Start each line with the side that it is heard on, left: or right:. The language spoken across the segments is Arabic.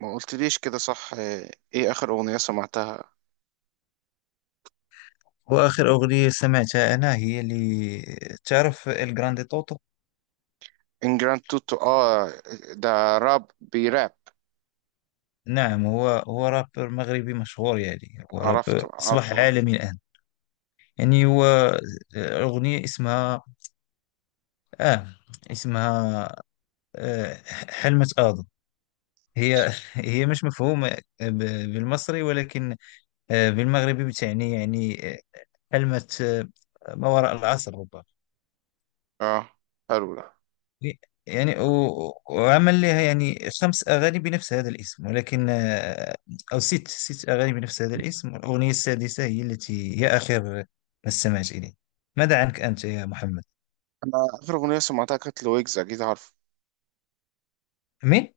right: ما قلتليش كده صح. ايه اخر اغنية سمعتها؟
left: وآخر أغنية سمعتها أنا هي اللي تعرف الجراندي طوطو؟
right: ان جراند توتو، اه. ده راب بيراب؟
left: نعم، هو رابر مغربي مشهور. يعني هو
right: عرفته،
left: رابر أصبح
right: عارفه.
left: عالمي الآن. يعني هو آه، أغنية اسمها آه اسمها آه حلمة آدم. هي هي مش مفهومة آه، ب- بالمصري، ولكن بالمغربي بتعني حلمة، ما وراء العصر ربما.
right: اه، حلو ده.
left: وعمل لها خمس أغاني بنفس هذا الاسم، ولكن آه، أو ست أغاني بنفس هذا الاسم، والأغنية السادسة هي التي هي آخر ما استمعت إليه. ماذا عنك أنت يا محمد؟
right: انا اخر اغنية سمعتها كانت لويجز، اكيد عارف.
left: مين؟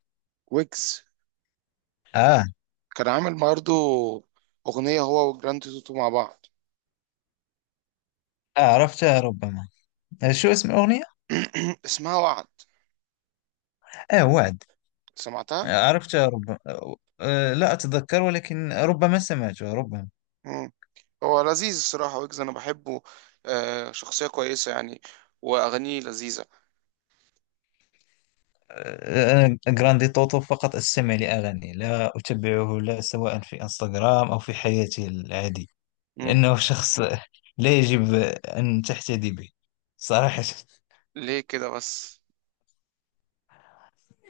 right: ويجز.
left: آه,
right: كان عامل برضه اغنية هو وجراند توتو مع بعض.
left: آه، عرفتها ربما. آه، شو اسم الأغنية؟
right: اسمها وعد.
left: آه، وعد.
right: سمعتها.
left: آه، عرفتها ربما. لا أتذكر، ولكن ربما سمعتها ربما.
right: مم. هو لذيذ الصراحة، ويجز انا بحبه. شخصية كويسة يعني. واغانيه لذيذة.
left: أنا جراندي توتو فقط أستمع لأغاني، لا أتبعه، لا سواء في انستغرام أو في حياتي العادية،
right: مم.
left: لأنه شخص لا يجب أن تحتدي به صراحة.
right: ليه كده بس؟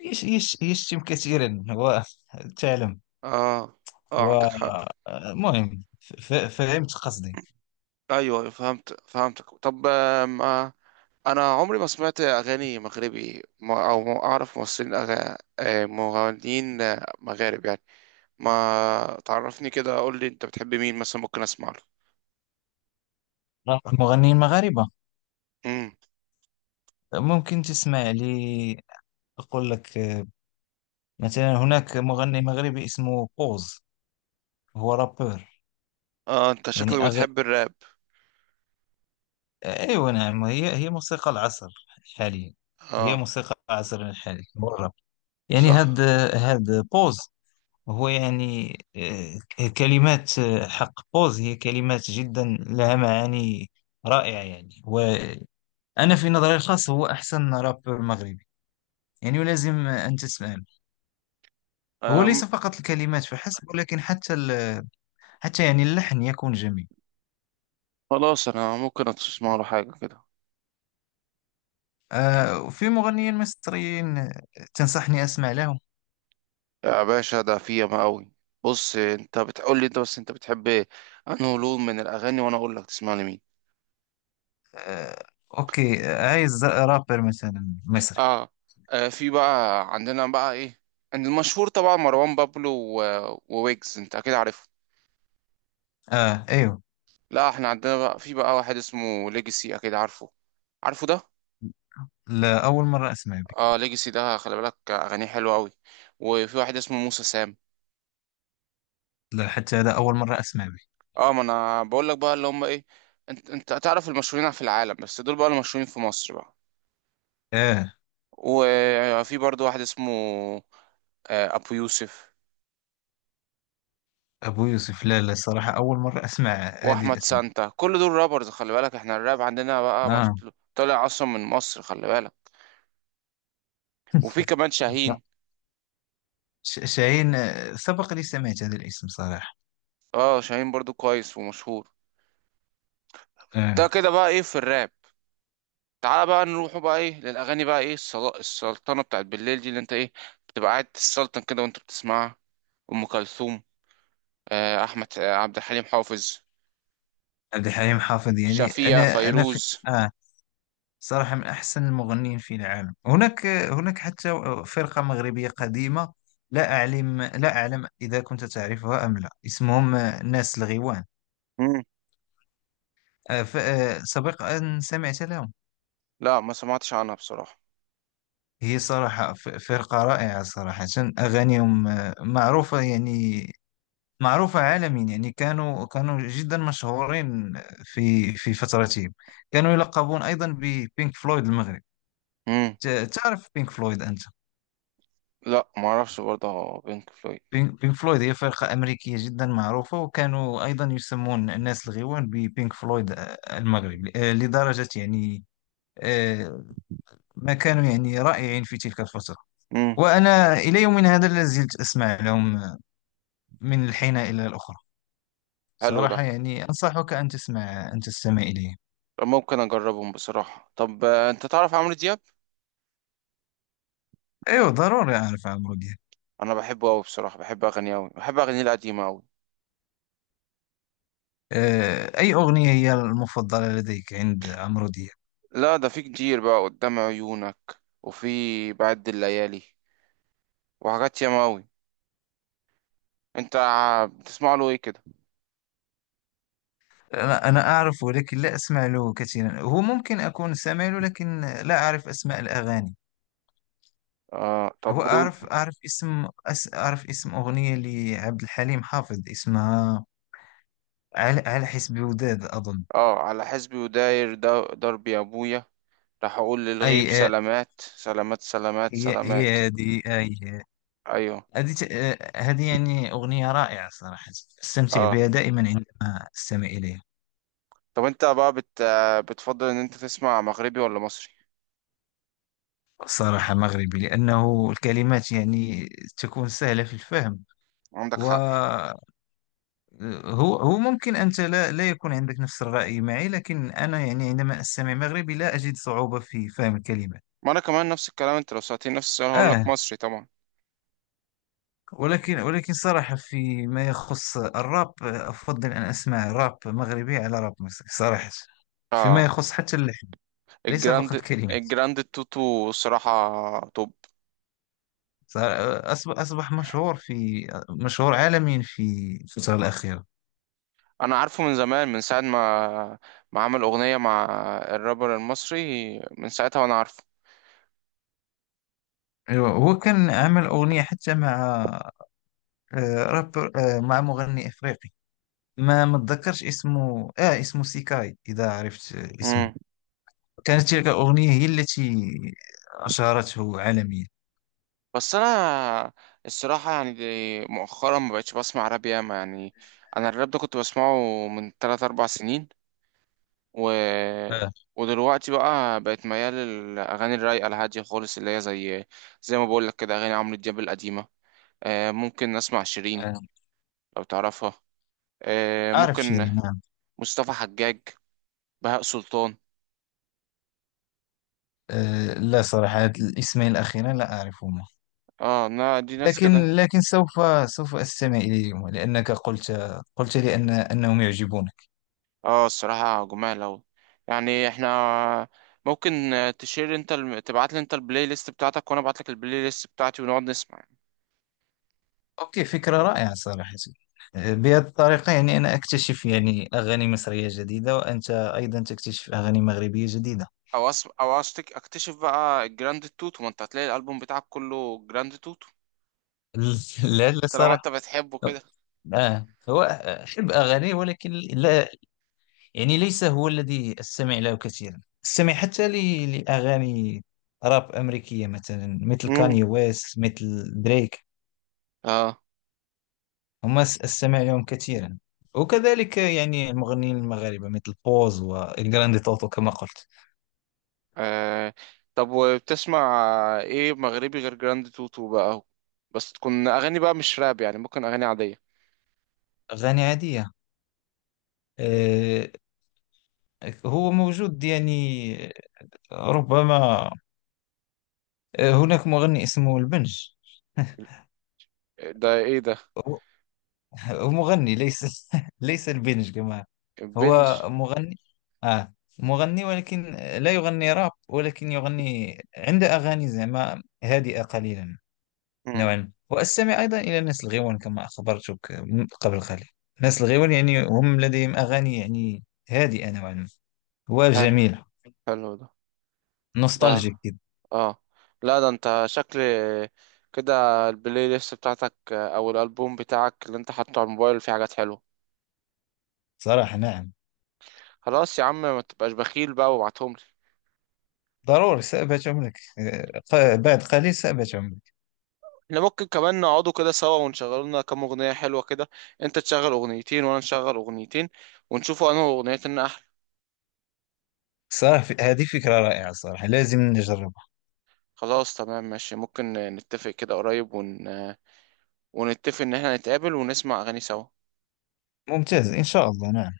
left: يش يش يشتم كثيرا وتعلم
right: اه، اه، عندك حق.
left: ومهم. فهمت قصدي.
right: ايوه، أيوة، فهمتك. طب، ما انا عمري ما سمعت اغاني مغربي، او ما اعرف ممثلين أغ... آه، مغنيين مغارب يعني. ما تعرفني كده، قول لي انت بتحب مين مثلا ممكن اسمع له.
left: المغنيين المغاربة
right: امم.
left: ممكن تسمع لي. أقول لك، مثلا هناك مغني مغربي اسمه قوز، هو رابر.
right: اه، انت
left: يعني
right: شكلك
left: أغ...
right: بتحب الراب.
left: أيوة، نعم هي هي موسيقى العصر حاليا. هي
right: اه.
left: موسيقى العصر الحالي هو الراب. يعني هاد
right: صح.
left: هاد بوز هو يعني، كلمات، حق بوز هي كلمات جدا لها معاني رائعة. يعني وأنا في نظري الخاص هو أحسن رابر مغربي. يعني ولازم أن تسمع له. هو
right: آم.
left: ليس فقط الكلمات فحسب، ولكن حتى يعني اللحن يكون جميل.
right: خلاص انا ممكن اسمع له حاجه كده.
left: في مغنيين مصريين تنصحني أسمع لهم؟
right: يا باشا ده في ياما قوي. بص، انت بتقول لي انت بس انت بتحب إيه؟ انه لون من الاغاني وانا اقول لك تسمع لمين.
left: آه، أوكي، عايز رابر مثلا مصري.
right: اه. في بقى عندنا بقى ايه، عند المشهور طبعا مروان بابلو وويجز، انت اكيد عارفه.
left: آه أيوه.
right: لا، احنا عندنا بقى في بقى واحد اسمه ليجاسي، اكيد عارفه. عارفه ده؟
left: لا، أول مرة أسمع به.
right: اه، ليجاسي ده خلي بالك اغانيه حلوه قوي. وفي واحد اسمه موسى سام.
left: لا، حتى هذا أول مرة أسمع به.
right: اه، ما انا بقول لك بقى اللي هم ايه. انت تعرف المشهورين في العالم، بس دول بقى المشهورين في مصر بقى.
left: آه،
right: وفي برضو واحد اسمه ابو يوسف.
left: أبو يوسف؟ لا، لا، الصراحة أول مرة أسمع هذه
right: واحمد
left: الأسماء.
right: سانتا، كل دول رابرز خلي بالك، احنا الراب عندنا بقى
left: آه.
right: طالع اصلا من مصر، خلي بالك. وفي كمان
left: لا.
right: شاهين.
left: شاهين، سبق لي سمعت هذا الاسم صراحة.
right: اه، شاهين برضو كويس ومشهور.
left: آه.
right: ده كده بقى ايه في الراب. تعال بقى نروحوا بقى ايه للاغاني بقى، ايه السلطنه بتاعت بالليل دي، اللي انت ايه بتبقى قاعد تسلطن كده وانت بتسمعها. ام كلثوم. آه، احمد، عبد الحليم حافظ.
left: عبد الحليم حافظ يعني
right: شفيقة،
left: أنا في
right: فيروز.
left: آه، صراحة من أحسن المغنيين في العالم. هناك هناك حتى فرقة مغربية قديمة، لا أعلم إذا كنت تعرفها أم لا، اسمهم ناس الغيوان.
right: مم.
left: سبق أن سمعت لهم.
right: لا، ما سمعتش عنها بصراحه.
left: هي صراحة فرقة رائعة صراحة. أغانيهم معروفة، يعني معروفة عالميا. يعني كانوا جدا مشهورين في فترتهم. كانوا يلقبون أيضا ببينك فلويد المغرب.
right: مم.
left: تعرف بينك فلويد أنت؟
right: لا، ما اعرفش برضه بينك فلويد.
left: بينك فلويد هي فرقة أمريكية جدا معروفة، وكانوا أيضا يسمون الناس الغيوان ببينك فلويد المغرب، لدرجة يعني، آه، ما كانوا يعني رائعين في تلك الفترة.
right: مم.
left: وأنا إلى يومنا هذا لا زلت أسمع لهم من الحين إلى الأخرى.
right: حلو ده.
left: صراحة يعني أنصحك أن تسمع، أن تستمع إليهم.
right: ممكن اجربهم بصراحه. طب، انت تعرف عمرو دياب.
left: أيوه، ضروري أعرف عمرو دياب.
right: انا بحبه قوي بصراحه، بحب اغانيه قوي، بحب اغانيه القديمه قوي.
left: أي أغنية هي المفضلة لديك عند عمرو دياب؟
right: لا، ده في كتير بقى، قدام عيونك. وفي بعد الليالي. وحاجات ياما قوي. انت بتسمع له ايه كده؟
left: أنا أعرف، ولكن لا أسمع له كثيرا. هو ممكن أكون سامع له، لكن لا أعرف أسماء الأغاني.
right: اه،
left: هو
right: طب
left: أعرف، أعرف اسم أغنية لعبد الحليم حافظ، اسمها على حسب وداد أظن.
right: اه، على حسبي وداير دربي يا ابويا. راح اقول للغيب
left: أي
right: سلامات سلامات سلامات
left: هي
right: سلامات.
left: هي هذه أي،
right: ايوه.
left: هذه ت- آه، هذه يعني أغنية رائعة صراحة. أستمتع
right: اه،
left: بها دائما عندما أستمع إليها.
right: طب انت بقى بت... آه، بتفضل ان انت تسمع مغربي ولا مصري؟
left: صراحة مغربي، لأنه الكلمات يعني تكون سهلة في الفهم.
right: عندك حق.
left: وهو هو ممكن أنت لا يكون عندك نفس الرأي معي، لكن أنا يعني عندما أستمع مغربي لا أجد صعوبة في فهم الكلمات.
right: ما انا كمان نفس الكلام، انت لو سألتني نفس السؤال هقول لك
left: آه.
right: مصري طبعا.
left: ولكن صراحة في ما يخص الراب، أفضل أن أسمع راب مغربي على راب مصري صراحة. فيما
right: آه.
left: يخص حتى اللحن، ليس
right: الجراند
left: فقط الكلمات.
right: الجراند توتو صراحة توب.
left: أصبح، مشهور في، مشهور عالميا في الفترة الأخيرة.
right: أنا عارفه من زمان، من ساعة ما عمل أغنية مع الرابر المصري، من ساعتها وأنا عارفه.
left: ايوه، هو كان عمل اغنيه حتى مع آه، رابر آه، مع مغني افريقي، ما اتذكرش اسمه. اه اسمه سيكاي، اذا عرفت اسمه.
right: مم.
left: كانت تلك الاغنيه هي التي اشهرته عالميا.
right: بس أنا الصراحة يعني دي مؤخرا ما بقتش بسمع راب ياما يعني. أنا الراب ده كنت بسمعه من 3 أربع سنين و...
left: آه.
right: ودلوقتي بقى بقت ميال للأغاني الرايقة الهادية خالص، اللي هي زي ما بقولك كده أغاني عمرو دياب القديمة. ممكن أسمع شيرين
left: آه.
right: لو تعرفها.
left: اعرف
right: ممكن.
left: شيرين، نعم.
right: مصطفى حجاج. بهاء سلطان.
left: آه. لا صراحه، هاد الاسمين الاخيرين لا اعرفهما،
right: اه، دي ناس كده.
left: لكن سوف استمع اليهما، لانك قلت لي ان انهم يعجبون.
right: اه، الصراحة جمال أوي. يعني احنا ممكن تشير انت تبعت لي انت البلاي ليست بتاعتك وانا ابعت لك البلاي ليست بتاعتي ونقعد نسمع يعني.
left: اوكي، فكرة رائعة صراحة. بهذه الطريقة يعني أنا أكتشف يعني أغاني مصرية جديدة، وأنت أيضا تكتشف أغاني مغربية جديدة.
right: او اكتشف بقى الجراند توتو، ما انت هتلاقي الالبوم بتاعك كله جراند توتو.
left: لا
right: طالما انت
left: صراحة.
right: بتحبه كده.
left: آه، هو أحب أغاني، ولكن لا يعني ليس هو الذي أستمع له كثيرا. أستمع حتى لأغاني راب أمريكية، مثلا مثل
right: مم.
left: كاني ويست، مثل دريك.
right: اه.
left: أستمع لهم كثيرا. وكذلك يعني المغنيين المغاربة مثل بوز والجراندي توتو كما قلت.
right: آه طب وبتسمع ايه مغربي غير جراند توتو بقى اهو؟ بس تكون اغاني بقى مش راب يعني، ممكن اغاني عادية.
left: أغاني عادية، آه، هو موجود يعني، ربما هناك مغني اسمه البنج.
right: ده ايه ده؟
left: هو هو مغني، ليس ليس البنج كما،
right: البنج.
left: هو مغني آه مغني، ولكن لا يغني راب، ولكن يغني عنده أغاني زعما هادئة قليلا
right: مم.
left: نوعا. وأستمع أيضا إلى ناس الغيوان كما أخبرتك من قبل قليل. ناس الغيوان يعني هم لديهم أغاني يعني هادئة نوعا ما،
right: حلو،
left: وجميلة.
right: حلو ده. ده.
left: نوستالجيك كده.
right: اه. لا، ده انت شكل كده البلاي ليست بتاعتك او الالبوم بتاعك اللي انت حاطه على الموبايل فيه حاجات حلوه.
left: صراحة نعم.
right: خلاص يا عم، ما تبقاش بخيل بقى وابعتهم لي.
left: ضروري سأبت عمرك بعد قليل سأبت عمرك.
right: احنا ممكن كمان نقعدوا كده سوا ونشغلوا لنا كام اغنيه حلوه كده. انت تشغل اغنيتين وانا نشغل اغنيتين، ونشوفوا انه اغنيتنا احلى.
left: صراحة هذه فكرة رائعة صراحة، لازم نجربها.
right: خلاص، تمام، ماشي. ممكن نتفق كده قريب ونتفق ان احنا نتقابل ونسمع اغاني سوا.
left: ممتاز، إن شاء الله نعم.